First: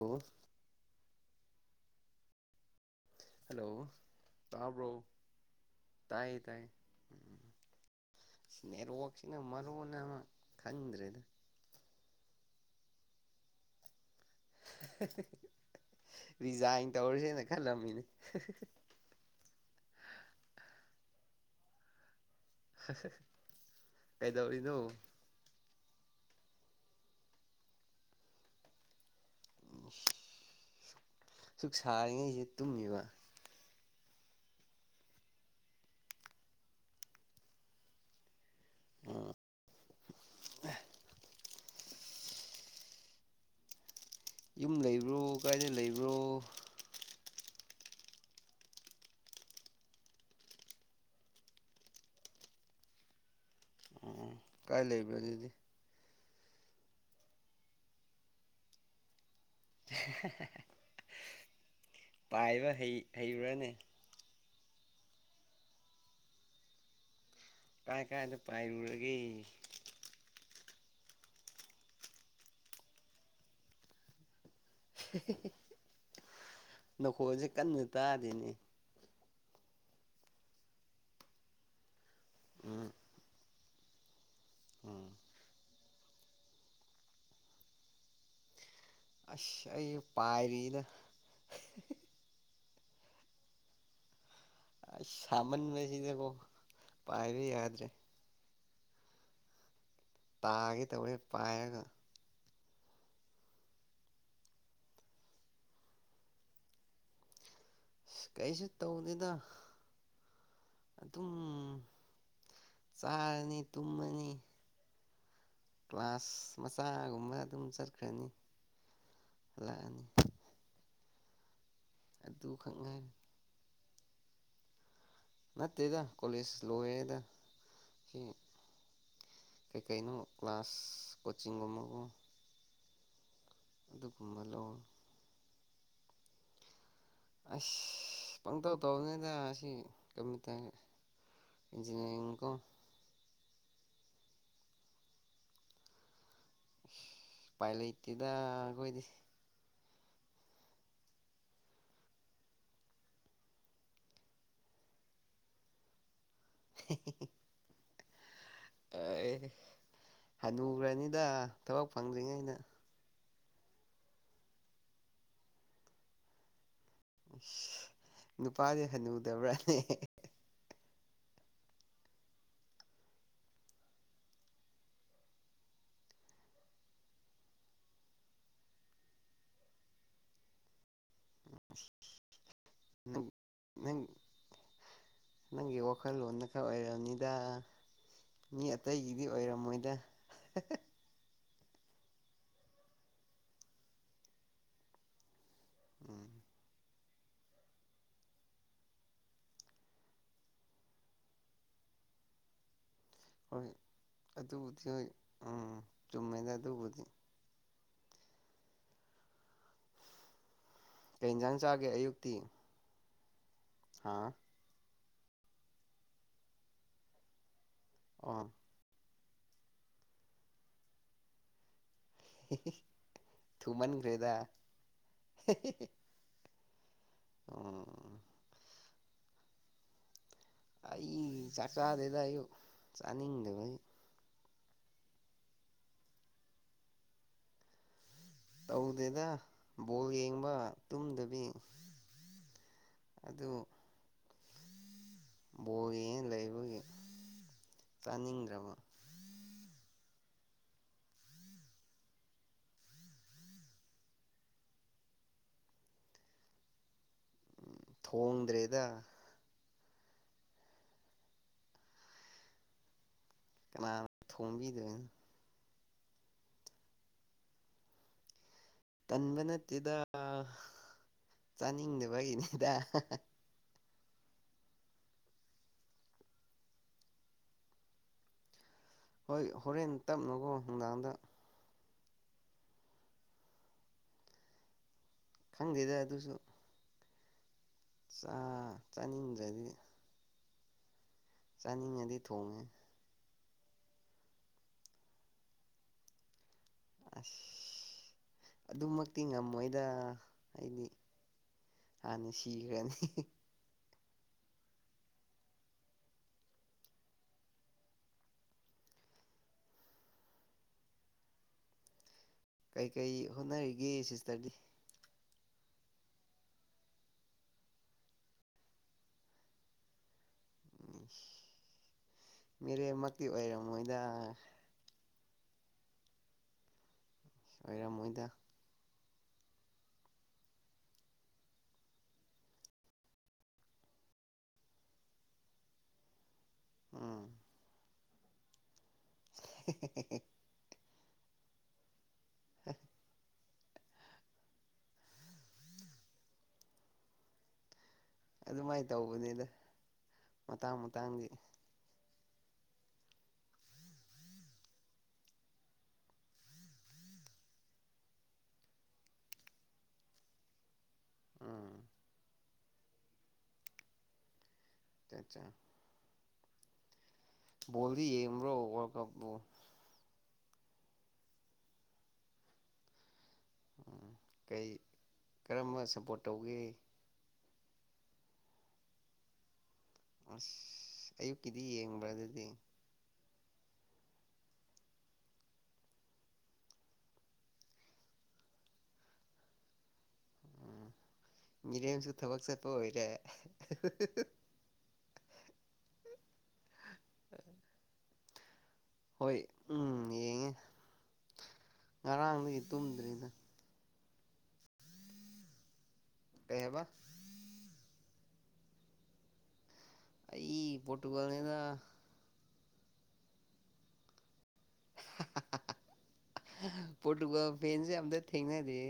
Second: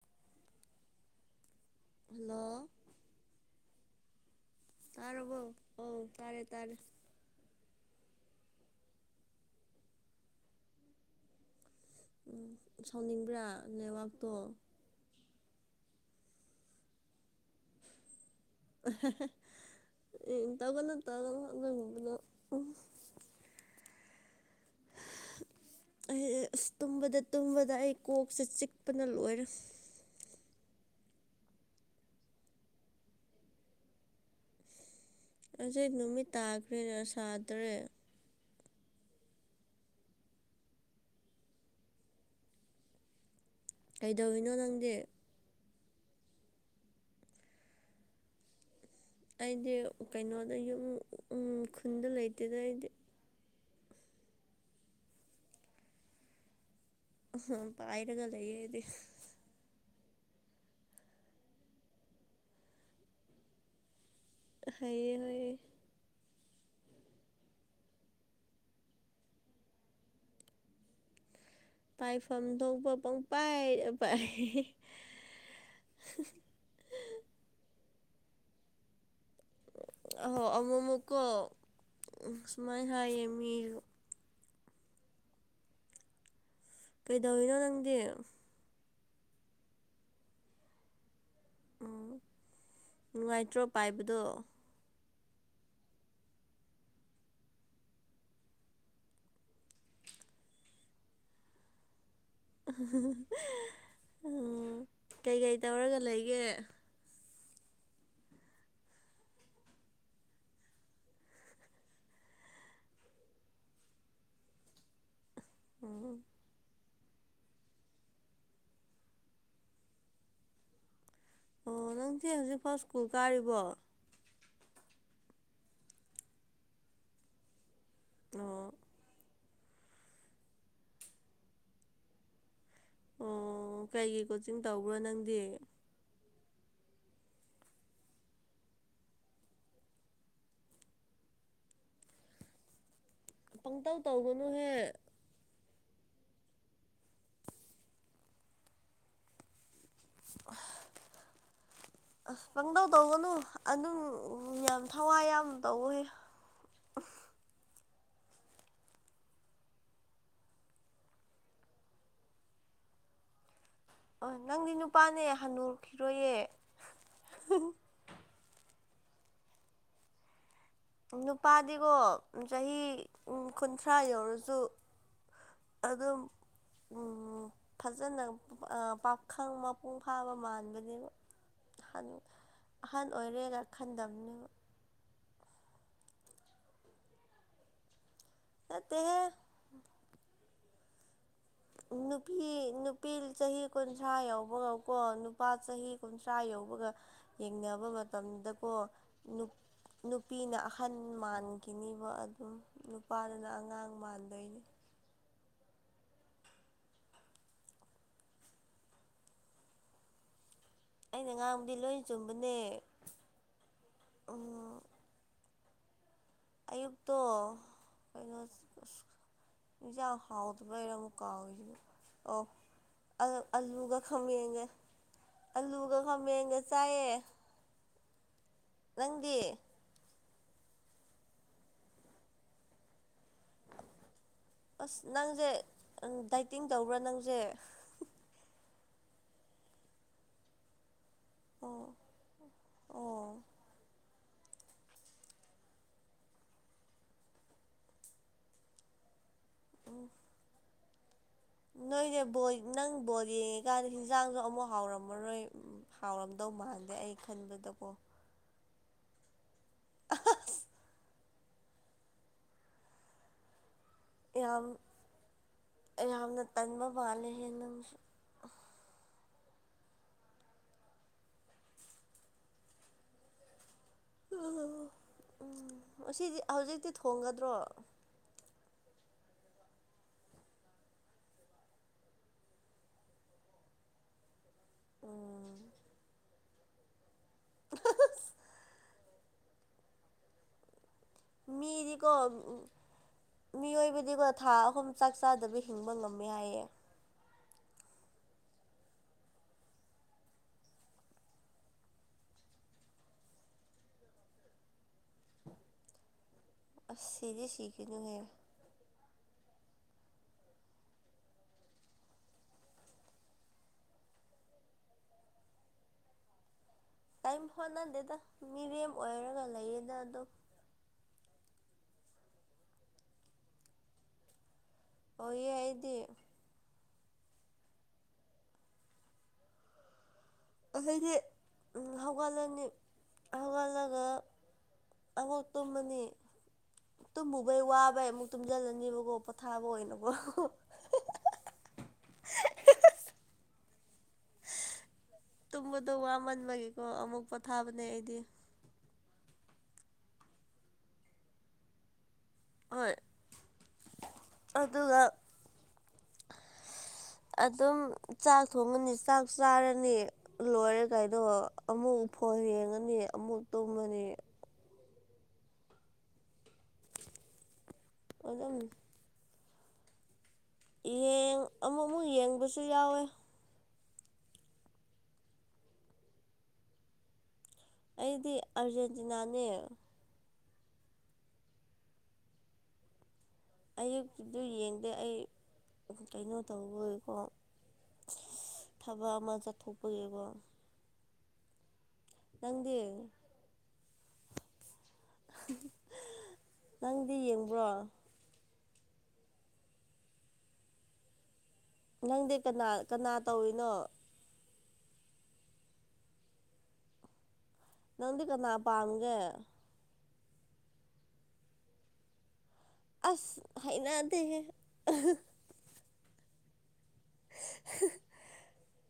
ꯑꯣ hello hello ꯇꯥꯕ꯭ꯔꯣ ꯑꯧ ꯇꯥꯏ ꯇꯥꯔꯦ ꯇꯥꯏ ꯇꯥꯔꯦ ꯅꯦꯠꯋꯥꯛꯁꯤꯅ ꯃꯔꯨꯅ ꯈꯟꯗ꯭ꯔꯦꯗ ꯁꯥꯎꯅꯤꯡꯕ꯭ꯔꯥ ꯅ ꯔꯤꯖꯥꯏꯟ ꯇꯧꯔꯁꯦꯅ ꯈꯜꯂꯝꯃꯤꯅꯦ ꯇꯧꯕꯅ ꯇꯥꯅꯕꯅ ꯀꯩꯗꯧꯔꯤꯅꯣ ꯑꯩ ꯑ ꯇꯨꯝꯕꯗ ꯇꯨꯝꯕꯗ ꯑꯩ ꯀꯣꯛꯁꯦ ꯆꯤꯛꯄꯅ ꯂꯣꯏꯔꯦ ꯁꯨꯛ ꯁꯥꯔꯤꯉꯩꯁꯦ ꯇꯨꯝꯃꯤꯕ ꯑꯩꯁ ꯅꯨꯃꯤꯠ ꯇꯥꯈ꯭ꯔꯦꯅ ꯁꯥꯗ꯭ꯔꯦ ꯎꯝ ꯀꯩꯗꯧꯔꯤꯅꯣ ꯌꯨꯝ ꯅꯪꯗꯤ ꯂꯩꯕ꯭ꯔꯣ ꯀꯥꯏꯗ ꯂꯩꯕ꯭ꯔꯣ ꯑꯩꯗꯤ ꯀꯩꯅꯣꯗ ꯌꯨꯝ ꯈꯨꯟꯗ ꯂꯩꯇꯦꯗ ꯑꯩꯗꯤ ꯎꯝ ꯀꯥꯏ ꯂꯩꯕꯗꯤ ꯑ ꯄꯥꯏꯔꯒ ꯂꯩꯗꯤ ꯄꯥꯏꯕ ꯍꯩꯕꯨꯔꯅꯦ ꯍꯥꯏꯌꯦ ꯍꯌꯦ ꯀꯥꯏ ꯀꯥꯏꯗ ꯄꯥꯏꯔꯨꯔꯒꯦ ꯄꯥꯏꯐꯝ ꯊꯣꯛꯄ ꯄꯪꯄꯥꯏ ꯅꯈꯣꯜꯁꯦ ꯀꯟꯅ ꯇꯥꯔꯤꯅꯦ ꯑ ꯑꯃꯨꯛ ꯑꯃꯨꯛꯀꯣ ꯎꯝ ꯁꯨꯃꯥꯏꯅ ꯍꯥꯏꯌꯦ ꯃꯤꯁꯨ ꯎꯝ ꯀꯩꯗꯧꯔꯤꯤꯅꯣ ꯅꯪꯗꯤ ꯑꯁ ꯑꯩ ꯄꯔꯤꯅ ꯎꯝ ꯅꯨꯡꯉꯥꯏꯇ꯭ꯔꯣ ꯄꯥꯏꯕꯗꯣ ꯑꯁ ꯁꯥꯃꯟꯕꯁꯤꯗꯕꯨꯣ ꯄꯥꯏꯕ ꯌꯥꯗ꯭ꯔꯦ ꯇꯥꯒꯦ ꯇꯧꯔꯦ ꯄꯥꯏꯔꯒ ꯎꯝ ꯀꯩꯀꯩ ꯇꯧꯔꯒ ꯂꯩꯒꯦ ꯀꯩꯁꯨ ꯇꯧꯅꯤꯅ ꯑꯗꯨꯝ ꯆꯥꯔꯅꯤ ꯇꯨꯝꯃꯅꯤ ꯎꯝ ꯀ꯭ꯂꯥꯁ ꯆꯥꯒꯨꯝꯕ ꯑꯗꯨꯝ ꯆꯠꯈ꯭ꯔꯅꯤ ꯂꯥꯛꯑꯅꯤ ꯑꯣ ꯅꯪꯗꯤ ꯍꯧꯖꯤꯛꯐꯥꯎ ꯁ꯭ꯀꯨꯜ ꯉꯥꯏꯔꯦ ꯀꯥꯔꯤꯕꯣ ꯅꯠꯇꯦꯗ ꯀꯂꯁ ꯂꯋꯦꯗ ꯑꯣ ꯀꯩꯀꯩꯅꯣ ꯀ꯭ꯂꯥꯁ ꯀꯣꯆꯤꯡꯒꯨꯝꯕꯕꯨ ꯑꯣ ꯀꯩꯒꯤ ꯀꯣꯆꯤꯡ ꯂꯧꯔ ꯇꯧꯕ꯭ꯔꯣ ꯅꯪꯗꯤ ꯑꯁ ꯄꯪꯇꯧ ꯇꯧꯕꯅꯤꯅ ꯑꯁꯤ ꯀ ꯇꯦ ꯏꯟꯖꯤꯅꯤꯌꯥꯔꯤꯡ ꯀꯣ ꯄꯪꯇꯧ ꯇꯧꯒꯅꯨꯍꯦ ꯄꯥꯏ ꯂꯩ ꯏꯦꯗ ꯀꯣꯏꯗꯤ [unintelligible] ꯑꯁ ꯄꯪꯗꯧ ꯇꯧꯒꯅꯨ ꯑꯗꯨꯝ ꯌꯥꯝ ꯊꯋꯥꯏ ꯌꯥꯝ ꯇꯧ ꯍꯦ [inaudible] ꯑꯦ ꯍꯅꯨꯈ꯭ꯔꯅꯤꯗ ꯊꯕꯛ ꯐꯪꯗ꯭ꯔꯤꯉꯩꯩꯅ ꯑꯣ ꯅꯪꯗꯤ ꯅꯨꯄꯥꯅꯦ ꯍꯅꯔꯈꯤꯔꯣꯏꯌꯦ ꯅꯨꯄꯥꯁꯦ ꯍꯅꯨꯗꯕ꯭ꯔꯥꯅꯦ ꯅꯨꯄꯥꯗꯤꯀꯣ ꯆꯍꯤ ꯀꯨꯟꯊ꯭ꯔꯥ ꯌꯧꯔꯁꯨ ꯑꯗꯨꯝ ꯎꯝ ꯐꯖꯅ ꯄꯥꯈꯪ ꯃꯄꯨꯡ ꯐꯥꯕ ꯃꯥꯟꯕꯅꯦꯕ ꯑꯍꯟ ꯑꯣꯏꯔꯦꯅ ꯅꯪ ꯈꯟꯗꯝꯕꯅꯦꯕ ꯅꯪꯒꯤ ꯋꯥꯈꯜꯂꯣꯟꯅ ꯈꯔ ꯑꯣꯏꯔꯕꯔꯕꯅꯤꯗ ꯃꯤ ꯅꯠꯇꯦꯍꯦ ꯑꯇꯩꯒꯤꯗꯤ ꯑꯣꯏꯔꯝꯃꯣꯏꯗ [inaudible] ꯅꯨꯄꯤ ꯅꯨꯄꯤ ꯆꯍꯤ ꯀꯨꯟꯊ꯭ꯔꯥ ꯌꯥꯎꯕ ꯉꯧꯀꯣ ꯅꯨꯄꯥ ꯆꯍꯤ ꯎꯝ ꯀꯨꯟꯊ꯭ꯔꯥ ꯌꯧꯕꯒ ꯌꯦꯡꯅꯕ ꯃꯇꯝꯗꯀꯣ ꯅꯨꯄꯤꯅ ꯑꯍꯟ ꯃꯥꯟꯈꯤꯅꯤꯕ ꯑꯗꯨꯝ ꯅꯤꯄꯥꯥ ꯗꯨꯅ ꯍꯣꯏ ꯑꯉꯥꯡ ꯃꯥꯟꯗꯣꯏꯅꯦ ꯑꯗꯨꯕꯨꯗꯤ ꯍꯣꯏ ꯎꯝ ꯆꯨꯝꯃꯦꯗ ꯑꯗꯨꯕꯨꯗꯤ ꯀꯩ ꯑꯩꯅ ꯌꯦꯟꯖꯥꯡ ꯉꯥꯡꯕꯗꯤ ꯂꯣꯏ ꯆꯨꯝꯕꯅꯦ ꯍꯥꯥ ꯑꯌꯨꯛ ꯇꯣ ꯀꯩꯅꯣ ꯑꯣ ꯍꯦꯟꯁꯥꯡ ꯍꯥꯎꯇꯥꯕꯩꯔꯥ ꯑꯃꯨꯛ ꯀꯥꯎꯔꯦ ꯑꯣ ꯑꯂꯨꯒ ꯊꯨꯃꯟꯈ꯭ꯔꯦꯗ ꯈꯥꯝꯃꯦꯟꯒ ꯑꯂꯨꯒ ꯈꯥꯃꯦꯟꯒ ꯆꯥꯏꯌꯦ ꯑꯣ ꯅꯪꯗꯤ ꯑꯩ ꯆꯥꯛ ꯆꯥꯗꯦꯗ ꯑꯌꯨꯛ ꯆꯥꯅꯤꯡꯗꯦꯕ ꯑꯁ ꯅꯪꯁꯦ ꯗꯥꯏꯇꯤꯡ ꯇꯧꯕ꯭ꯔꯥ ꯅꯪꯁꯦ ꯍꯧꯗꯦꯗ ꯕꯥꯜ ꯌꯦꯡꯕ ꯇꯨꯝꯗꯕꯤ ꯑꯣ ꯑꯣ ꯑꯗꯨ ꯕꯣꯜ ꯌꯦꯡ ꯂꯩꯕꯒꯤ ꯆꯥꯅꯤꯡꯗ꯭ꯔꯕ ꯑꯗꯨ ꯅꯣꯏꯅꯥ ꯕꯥꯜ ꯅꯪ ꯕꯣꯜ ꯌꯦꯡꯂꯤꯀꯥꯟꯗ ꯍꯤꯟꯖꯥꯡꯁꯨ ꯑꯃꯨꯛ ꯍꯥꯎꯔꯝꯃꯔꯣꯏ ꯍꯥꯎꯔꯝꯗꯧ ꯃꯗ ꯎ ꯊꯣꯡꯗ꯭ꯔꯦꯗ ꯑ ꯀꯅꯥꯅ ꯌꯥꯝ ꯊꯣꯡꯕꯤꯗꯣꯏꯅꯣ ꯌꯥꯝꯅ ꯇꯟꯕ ꯃꯥꯥꯜꯂꯦ ꯍꯦ ꯅꯪꯁꯨ ꯇꯟꯕ ꯅꯠꯇꯦꯗ ꯆꯥꯅꯤꯡꯗꯕꯒꯤꯅꯦꯗ ꯎ ꯎꯝ ꯉꯥꯁꯤꯗꯤ ꯍꯧꯖꯤꯛꯇꯤ ꯊꯣꯡꯒꯗ꯭ꯔꯣ ꯍꯣꯏ ꯍꯣꯔꯦꯟ ꯇꯞꯅꯨꯀꯣ ꯅꯨꯡꯗꯥꯡꯗ ꯑꯣ ꯈꯪꯗꯦꯗ ꯑꯗꯨꯁꯨ ꯆ ꯆꯥꯅꯤꯡꯗ꯭ꯔꯗꯤ ꯃꯤꯗꯤꯀꯣ ꯆꯥꯅꯤꯡꯉꯗꯤ ꯊꯣꯡꯉꯦ ꯃꯤꯑꯣꯏꯕꯗꯤꯀꯣ ꯊꯥ ꯑꯍꯨꯝ ꯆꯥꯛ ꯆꯥꯗꯕꯤ ꯍꯤꯡꯕ ꯉꯝꯃꯦ ꯍꯥꯏꯌꯦ ꯑꯗꯨꯃꯛꯇꯤ ꯉꯝꯃꯣꯏꯗ ꯍꯥꯏꯗꯤ ꯑꯩꯗꯤ ꯁꯤꯒꯔꯥꯅꯤ ꯑꯁ ꯁꯤꯗꯤ ꯁꯤꯈꯤꯅꯨꯍꯦ ꯀꯩ ꯀꯩ ꯍꯣꯠꯅꯔꯤꯒꯦ ꯁꯤꯁꯇꯔꯗꯤ ꯀꯦꯝ ꯍꯣꯠꯅꯗꯦꯗ ꯃꯤꯔꯝ ꯑꯣꯏꯔꯒ ꯂꯩꯌꯦꯗ ꯑꯗꯨꯝ ꯎ ꯃꯤꯔꯦꯝ ꯃꯛꯇꯤ ꯑꯣꯏꯔꯝꯃꯣꯏꯗ ꯑꯣꯏꯌꯦ ꯑꯩꯗꯤ ꯑꯣꯏꯔꯝꯃꯣꯏꯗ ꯑꯩꯈꯣꯏꯗꯤ ꯍꯧꯒꯠꯂꯅꯤ ꯍꯧꯒꯠꯂꯒ ꯑꯃꯨꯛ ꯇꯨꯝꯃꯥꯅꯤ ꯎꯝ ꯇꯨꯝꯃꯨꯕꯩ ꯋꯥꯕꯩ ꯑꯃꯨꯛ ꯇꯨꯝꯁꯤꯜꯂꯅꯤꯕꯀꯣ ꯄꯣꯊꯥꯕ ꯑꯣꯏꯅꯀꯣ ꯇꯨꯝꯕꯗꯣ ꯋꯥꯃꯟꯕꯒꯤꯀꯣ ꯑꯃꯨꯛ ꯄꯣꯊꯥꯕꯅꯦ ꯑꯩ ꯑꯗꯨꯃꯥꯏꯅ ꯇꯧꯕꯅꯤꯗ ꯃꯇꯥꯡ ꯃꯇꯥꯡꯒꯤ ꯍꯣꯏ ꯑꯗꯨꯒ ꯑꯗꯨꯝ ꯆꯥꯛ ꯊꯣꯡꯉꯅꯤ ꯆꯥꯛ ꯆꯥꯔꯅꯤ ꯂꯣꯏꯔꯒ ꯀꯥꯏꯗꯣ ꯎꯝ ꯑꯃꯨꯛ ꯐꯣꯟ ꯌꯦꯡꯉꯅꯤ ꯑꯃꯨꯛ ꯇꯨꯝꯃꯅꯤ ꯆꯥ ꯕꯣꯜ ꯗꯤ ꯌꯦꯡ ꯕꯔꯣ ꯑꯗꯨꯝ ꯋꯥꯔ ꯀꯞꯕꯨ ꯌꯦꯡ ꯑꯃꯨꯛ ꯑꯃꯨꯛ ꯌꯦꯡꯕꯁꯨ ꯌꯥꯎꯋꯦ ꯎꯝ ꯀꯩ ꯀꯔꯝꯕ ꯁꯞꯄꯣꯔꯠ ꯇꯧꯒꯦ ꯑꯩꯗꯤ ꯑꯥꯔꯖꯦꯟꯇꯤꯅꯥꯅꯦ ꯑꯁ ꯑꯌꯨꯛꯀꯤꯗꯤ ꯌꯦꯡꯕ꯭ꯔꯥ ꯑꯗꯨꯗꯤ ꯑꯌꯨꯛꯀꯤꯗꯨ ꯌꯦꯡꯗꯦ ꯑꯩ ꯀꯩꯅꯣ ꯇꯧꯈꯣꯏꯀꯣ ꯊꯕꯛ ꯑꯃ ꯆꯠꯊꯣꯛꯄꯒꯤꯕꯣ ꯔꯦꯝꯦꯝꯁꯨ ꯊꯕꯛ ꯆꯠꯄ ꯅꯪꯗꯤ ꯑꯣꯏꯔꯦ ꯅꯪꯗꯤ ꯌꯦꯡꯕ꯭ꯔꯣ ꯍꯣꯏ ꯎꯝ ꯌꯦꯡꯉꯦ ꯅꯪꯗꯤ ꯉꯔꯥꯡꯗꯒꯤ ꯀꯅꯥ ꯀꯅꯥ ꯇꯨꯝꯗ꯭ꯔꯤꯗ ꯇꯧꯔꯤꯅꯣ ꯀꯩ ꯍꯥꯏꯦꯕ ꯅꯪꯗꯤ ꯀꯅꯥ ꯄꯥꯝꯒ ꯑꯩ ꯄꯣꯇꯨꯒꯜꯅꯤꯗ ꯑꯁ ꯍꯥꯏꯅꯗꯦ ꯐꯣ ꯇꯨꯒ ꯐꯦꯟꯁꯦ ꯑꯗ ꯊꯦꯡꯅꯗꯤ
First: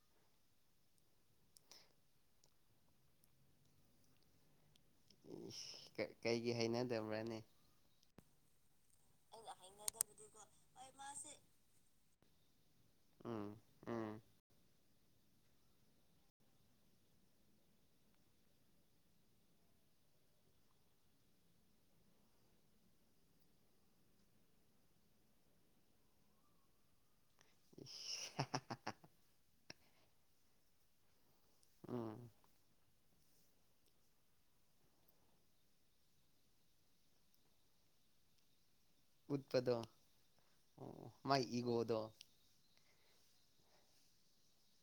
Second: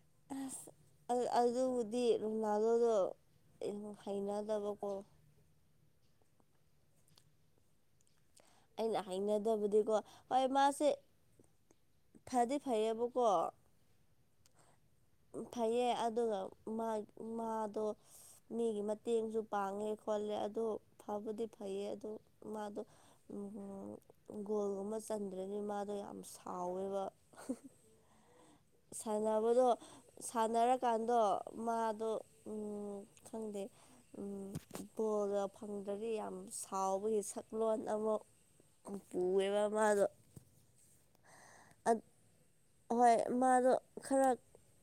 [inaudible] ꯑꯗꯨꯕꯨꯗꯤꯍꯥꯗꯣꯗꯣ ꯍꯩꯅꯗꯕꯀꯣ ꯀꯩꯒꯤ ꯍꯩꯅꯗꯕ꯭ꯔꯅꯤ ꯑꯩꯅ ꯍꯥꯏꯩꯅꯗꯕꯗꯤꯀꯣ ꯍꯣꯏ ꯃꯥꯁꯦ ꯐꯗꯤ ꯐꯩꯌꯦꯕꯀꯣ ꯎꯝ ꯎꯝ ꯐꯩꯌꯦ ꯑꯗꯨꯒ ꯃꯥꯗꯣ ꯃꯤꯒꯤ ꯃꯇꯦꯡꯁꯨ ꯄꯥꯡꯉꯦ ꯈꯣꯜꯂꯦ ꯑꯗꯣ ꯐꯕꯨꯗꯤ ꯐꯩꯌꯦ ꯑꯗ ꯃꯥꯗꯣ ꯒꯣꯜꯒꯨꯝꯕ ꯆꯟꯗ꯭ꯔꯅꯤ ꯃꯥꯗꯣ ꯌꯥꯝ ꯁꯥꯎꯋꯦꯕ ꯁꯥꯟꯅꯕꯗꯣ ꯁꯥꯟꯅꯔꯀꯥꯟꯗꯣ ꯃꯥꯗꯣ ꯎꯝ ꯎ ꯈꯪꯗꯦ ꯐꯨꯠꯕꯣꯜꯒ ꯐꯪꯗ꯭ꯔꯗꯤ ꯌꯥꯝ ꯁꯥꯎꯕꯒꯤ ꯁꯛꯂꯣꯟ ꯑꯃ ꯄꯨꯑꯦꯕ ꯎꯠꯄꯗꯣ ꯃꯥꯗꯣ ꯃꯥꯏ ꯏꯒꯗꯣ ꯍꯣꯏ ꯃꯥꯗꯣ ꯈꯔ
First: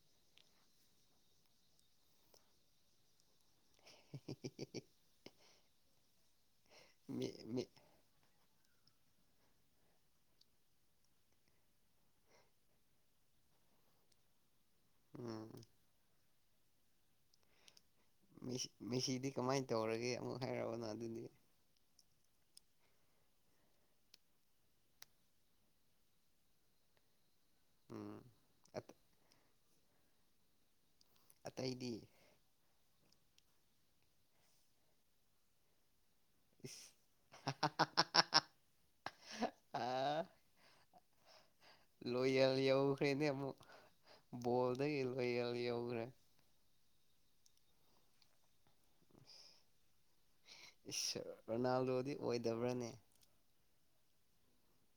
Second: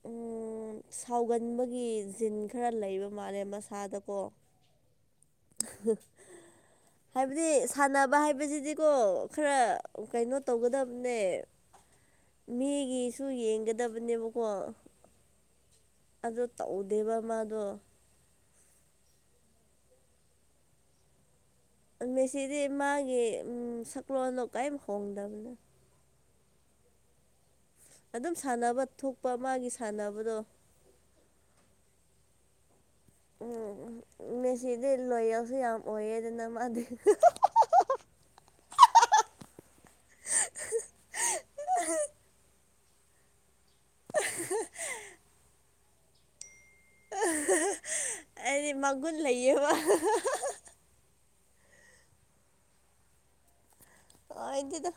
ꯎꯝ ꯁꯥꯎꯒꯟꯕꯒꯤ ꯖꯤꯟ ꯈꯔ ꯂꯩꯕ ꯃꯥꯜꯂꯦꯁ ꯏꯁꯥꯗꯀꯣ ꯃꯤ ꯍꯥꯏꯕꯗꯤ ꯃꯤ ꯁꯥꯟꯅꯕ ꯍꯥꯏꯕꯁꯤꯗꯤ ꯑꯗꯨꯗꯤꯀꯣ ꯈꯔ ꯀꯩꯅꯣ ꯇꯧꯒꯗꯕꯅꯦ ꯃꯤꯒꯤꯁꯨ ꯌꯦꯡꯒꯗꯕꯅꯦꯕꯀꯣ ꯎꯝ ꯑꯗꯣ ꯇꯧꯗꯦꯕ ꯃꯥꯗꯣ ꯁꯤ ꯃꯤꯦꯁꯤꯗꯤ ꯀꯃꯥꯏꯅ ꯇꯧꯔꯒꯦ ꯑꯃꯨꯛ ꯍꯥꯏꯛꯔꯕꯅꯣ ꯑꯗꯨꯗꯤ ꯃꯦꯁꯤꯗꯤ ꯃꯥꯒꯤ ꯁꯛꯂꯣꯟꯗꯣ ꯀꯔꯤꯝ ꯍꯣꯡꯗꯕꯅꯣ ꯎꯝ ꯑꯗꯨꯝ ꯁꯥꯟꯅꯕ ꯊꯣꯛꯄ ꯃꯥꯒꯤ ꯁꯥꯟꯅꯕꯗꯣ ꯑꯇꯩꯗꯤ ꯎꯝ ꯃꯁꯤꯗꯤ ꯂꯁꯤ ꯌꯥꯝ ꯑꯣꯏꯌꯦ ꯅꯗꯤ ꯑ [inaudible] ꯂꯣꯌꯦꯜ ꯌꯧꯈ꯭ꯔꯦꯅꯦ ꯑꯃꯨꯛ ꯕꯣꯜꯗꯒꯤ ꯂꯣꯌꯦꯜ ꯌꯧꯈ꯭ꯔꯦ ꯑꯩꯗꯤ ꯃꯒꯨꯟ ꯂꯩꯌꯦꯕ ꯔꯣꯅꯥꯜꯗꯣꯗꯤ ꯑꯣꯏꯗꯕ꯭ꯔꯥꯅꯦ ꯑ ꯏꯗꯤꯗ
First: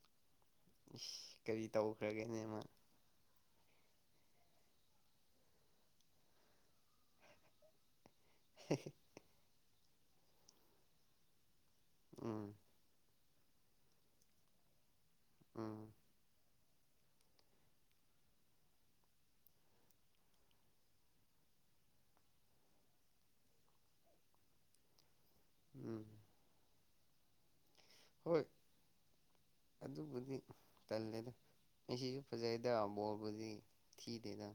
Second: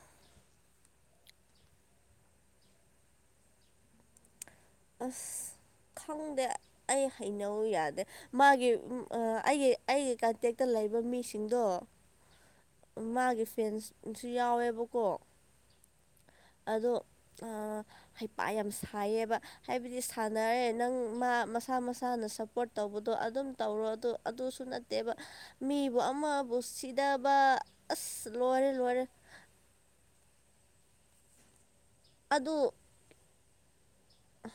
ꯀꯔꯤ ꯇꯧꯈ꯭ꯔꯒꯦꯅꯦꯃ ꯑꯁ ꯈꯪꯗꯦ ꯑꯩ ꯍꯩꯅꯧ ꯌꯥꯗꯦ ꯃꯥꯒꯤ ꯑꯩꯒꯤ ꯑꯩꯒꯤ ꯀꯟꯇꯦꯛꯇ ꯂꯩꯕ ꯃꯤꯁꯤꯡꯗꯣ ꯎꯝ ꯃꯥꯒꯤ ꯐꯦꯟꯁꯨ ꯌꯥꯎꯋꯦꯕꯀꯣ ꯎꯝ ꯑꯗꯣ ꯍꯩꯄꯥ ꯌꯥꯝ ꯁꯥꯏꯌꯦꯕ ꯍꯥꯏꯕꯗꯤ ꯁꯥꯟꯅꯔꯦ ꯅꯪ ꯃꯥ ꯃꯁꯥ ꯃꯁꯥꯅ ꯁꯞꯄꯣꯔꯠ ꯇꯧꯕꯗꯣ ꯑꯗꯨꯝ ꯇꯧꯔꯣ ꯑ ꯑꯗꯨꯁꯨ ꯅꯠꯇꯦꯕ ꯃꯤꯕꯨ ꯎꯝ ꯑꯃꯕꯨ ꯁꯤꯗꯕ ꯑꯁ ꯍꯣꯏ ꯂꯣꯏꯔꯦ ꯂꯣꯏꯔꯦ ꯑꯗꯨꯕꯨꯗꯤ ꯇꯜꯂꯦꯗ ꯉꯁꯤꯁꯨ ꯐꯖꯩꯗ ꯑꯗꯨ ꯕꯣꯜꯕꯨꯗꯤ ꯊꯤꯗꯦꯗ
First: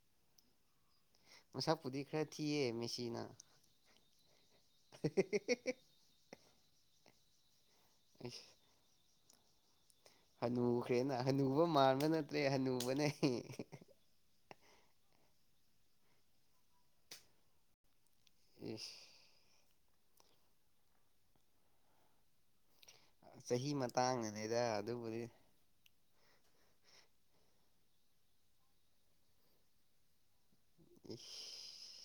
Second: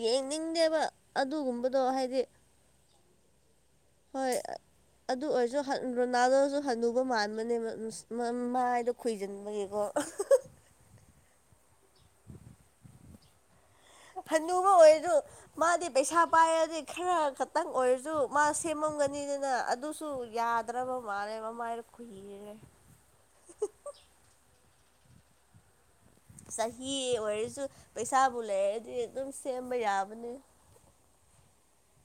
ꯌꯦꯡꯅꯤꯡꯗꯦꯕ ꯑꯗꯨꯒꯨꯝꯕꯗꯣ ꯍꯥꯏꯗꯤ ꯆꯅ [inaudible] ꯍꯣꯏ ꯑꯗꯨ ꯑꯣꯏꯔꯁꯨ ꯔꯣꯅꯥꯜꯗꯣꯁꯨ ꯍꯅꯨꯕ ꯃꯥꯟꯕꯅꯦꯕ ꯏꯁ ꯃꯥꯏꯗ ꯈꯣꯏꯖꯤꯟꯕꯒꯤ ꯍꯅꯨꯈ꯭ꯔꯦꯅ ꯍꯅꯨꯕ ꯃꯥꯟꯕ ꯅꯠꯇ꯭ꯔꯦ ꯍꯅꯨꯕꯅꯦ ꯍꯅꯨꯕ ꯑꯣꯏꯔꯁꯨ ꯃꯥꯗꯤ ꯄꯩꯁꯥ ꯄꯥꯏꯔꯗꯤ ꯈꯔ ꯈꯛꯇꯪ ꯑꯣꯏꯔꯁꯨ ꯃꯥ ꯏꯁ ꯁꯦꯝꯃꯝꯒꯅꯤꯗꯅ ꯑꯗꯨꯁꯨ ꯌꯥꯗ꯭ꯔꯕ ꯃꯥꯜꯂꯦ ꯃꯃꯥꯏꯗ ꯈꯨꯍꯤꯔꯦ ꯆꯍꯤ ꯃꯇꯥꯡꯗꯅꯅꯦꯗ ꯑꯗꯨꯕꯨꯗꯤ ꯆꯍꯤ ꯑꯣꯏꯔꯁꯨ ꯄꯩꯁꯥꯕꯨ ꯂꯩꯔꯗꯤ ꯑꯗꯨꯝ ꯁꯦꯝꯕ ꯌꯥꯕꯅꯦ ꯎ [inaudible]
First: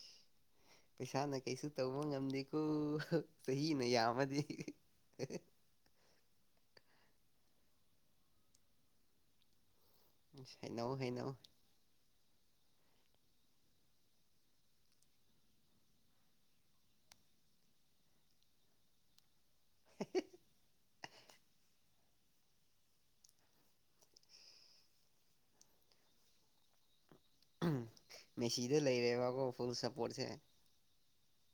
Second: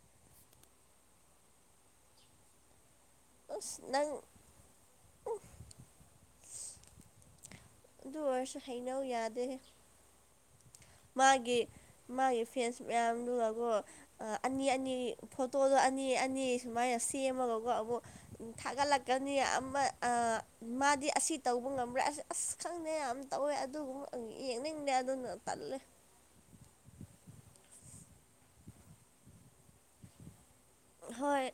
ꯄꯩꯁꯥꯅ ꯀꯩꯁꯨ ꯇꯧꯕ ꯉꯝꯗꯦꯀꯣ ꯑꯁ ꯆꯍꯤꯅ ꯅꯪ ꯌꯥꯝꯃꯗꯤ ꯑꯗꯨ ꯑꯣꯏꯔꯁꯨ ꯍꯩꯅꯧ ꯌꯥꯗꯦꯅꯦ ꯍꯩꯅꯧ ꯍꯩꯅꯧ ꯃꯥꯒꯤ ꯐ꯭ꯔꯦꯟꯁ ꯃꯌꯥꯝꯗꯨꯒ ꯀꯣ ꯑꯅꯤ ꯑꯅꯤ ꯐꯣꯇꯣꯗꯣ ꯑꯅꯤ ꯑꯅꯤ ꯁꯨꯃꯥꯏꯅ ꯁꯦꯝꯃꯒꯀꯣ ꯑꯃꯨꯛ ꯊꯥꯒꯠꯂꯛꯀꯅꯤ ꯃꯥꯗꯤ ꯑꯁꯤ ꯇꯧꯕ ꯉꯝꯕ꯭ꯔꯥ ꯑꯁ ꯑꯁ ꯈꯪꯗꯦ ꯌꯥꯝ ꯇꯧꯋꯦ ꯑꯗꯨꯒꯨꯝꯕ ꯌꯦꯡꯅꯤꯡꯗꯦ ꯑꯗꯨꯅ ꯇꯜꯂꯦ ꯃꯦꯁꯤꯗꯣ ꯂꯥꯏꯔꯦꯕ ꯀꯣ ꯐꯨꯜ ꯁꯄꯣꯠ ꯁꯦ ꯍꯣꯏ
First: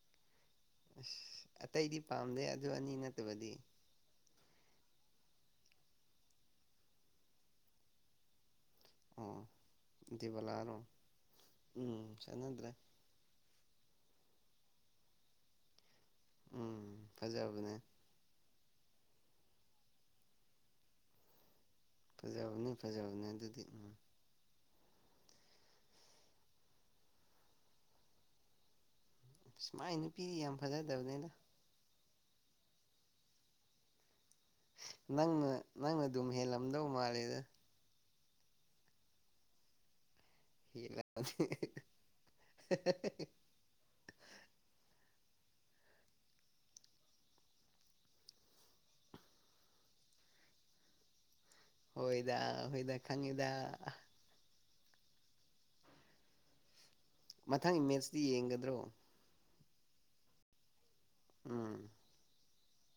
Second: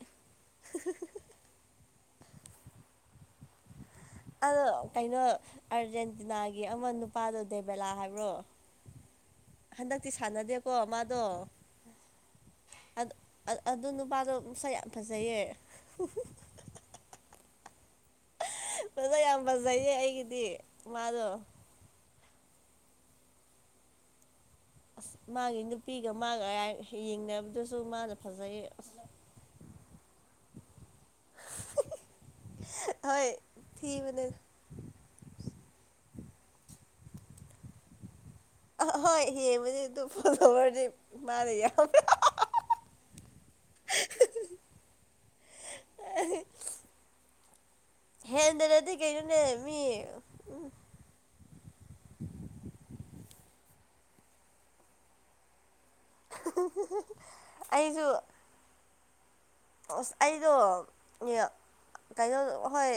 ꯑꯁ ꯑꯇꯩꯗꯤ ꯄꯥꯝꯗꯦ ꯑꯗꯨ ꯑꯅꯤ ꯅꯠꯇꯕꯗꯤ ꯑꯗꯣ ꯀꯩꯅꯣ ꯑꯥꯔꯖꯦꯟꯇꯤꯅꯥꯒꯤ ꯑꯃ ꯅꯨꯄꯥꯗꯣ ꯗꯦꯕꯦꯂꯥ ꯍꯥꯏꯕ꯭ꯔꯣ ꯑꯣ ꯍꯟꯗꯛꯇꯤ ꯁꯥꯟꯅꯗꯦꯀꯣ ꯗꯤꯕꯂꯥꯔꯣ ꯃꯥꯗꯣ ꯎꯝ ꯆꯥꯟꯅꯗ꯭ꯔꯦ ꯑꯗꯨ ꯅꯨꯄꯥꯗꯣ ꯃꯁꯥ ꯌꯥꯝ ꯐꯖꯩꯌꯦ ꯕꯅꯦ [inaudible] ꯃꯁꯥꯛ ꯌꯥꯝ ꯐꯖꯩꯌꯦ ꯑꯩꯒꯤꯗꯤ ꯃꯥꯗꯣ ꯐꯖꯕꯅꯤ ꯐꯖꯕꯅꯦ ꯑꯗꯨꯗꯤ ꯎꯝ ꯑꯁ ꯃꯥꯒꯤ ꯅꯨꯄꯤꯒ ꯃꯥꯒ ꯌꯦꯡꯅꯕꯗꯨꯁꯨ ꯃꯥꯅ ꯐꯖꯩ ꯑꯁ ꯁꯨꯃꯥꯏ ꯅꯨꯄꯤꯗꯤ ꯌꯥꯝ ꯐꯖꯗꯕꯅꯦꯗ ꯍꯣꯏ ꯊꯤꯕꯅꯦ ꯅꯪꯅ ꯅꯪꯅ ꯑꯗꯨꯝ ꯍꯦꯜꯂꯝꯗꯧ ꯃꯥꯜꯂꯦꯗ ꯍꯣꯏ ꯍꯦꯟꯕꯗꯤ ꯑꯗꯨꯝ ꯐꯣꯂꯣꯋꯥꯔ ꯗꯤ ꯍꯦꯜꯂꯝꯃꯗꯤ ꯃꯅꯥ ꯌꯝꯃꯦ ꯍꯦꯟꯗꯅꯗꯤ ꯀꯩꯅꯣꯅꯦ ꯃꯤ ꯎ ꯍꯣꯏꯗ ꯍꯣꯏꯗ ꯈꯪꯉꯤꯗ [inaudible] ꯃꯊꯪꯒꯤ ꯑꯩꯁꯨ ꯃꯦꯠꯁꯇꯤ ꯌꯦꯡꯒꯗ꯭ꯔꯣ ꯑꯩꯗꯣ ꯎꯝ ꯀꯩꯅꯣ ꯍꯣꯏ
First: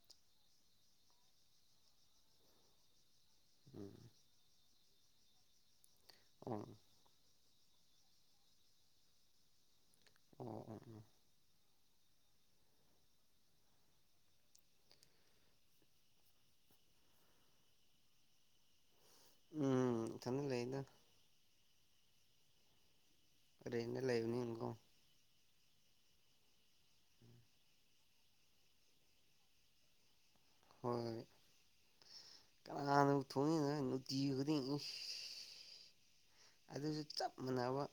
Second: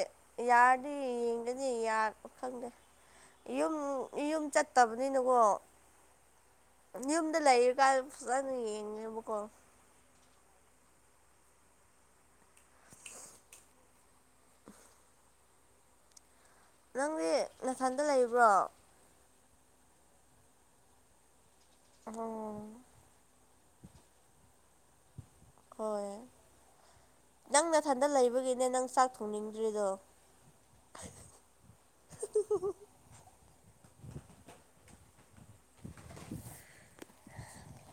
ꯌꯥꯔꯗꯤ ꯌꯦꯡꯒꯅꯤ ꯈꯪꯗꯦ ꯌꯨꯝ ꯎꯝ ꯌꯨꯝ ꯆꯠꯇꯕꯅꯤꯅꯀꯣ ꯑꯣ ꯌꯨꯝ ꯌꯨꯝꯗ ꯂꯩꯔꯤꯀꯥꯟ ꯐꯖꯅ ꯌꯦꯡꯉꯦꯕꯀꯣ ꯑꯣ ꯑꯣ ꯑꯣ ꯅꯪꯗꯤ ꯅꯊꯥꯟꯗ ꯂꯩꯕ꯭ꯔꯣ ꯎꯝ ꯏꯊꯥꯟꯗ ꯂꯩꯗ ꯑꯣ ꯂ꯭ꯌꯦꯟ ꯇꯥ ꯂꯩꯕꯅꯤꯅꯥ ꯀꯣ ꯍꯣꯏ ꯅꯪ ꯅꯊꯥꯟꯗ ꯂꯩꯕꯒꯤꯅꯦ ꯅꯪ ꯆꯥꯛ ꯊꯣꯡꯅꯤꯡꯗ꯭ꯔꯤꯗꯣ ꯍ ꯀꯥꯅ ꯊ ꯅꯨꯊ ꯑꯗꯨꯁꯨ ꯆꯞ ꯃꯥꯟꯅꯕ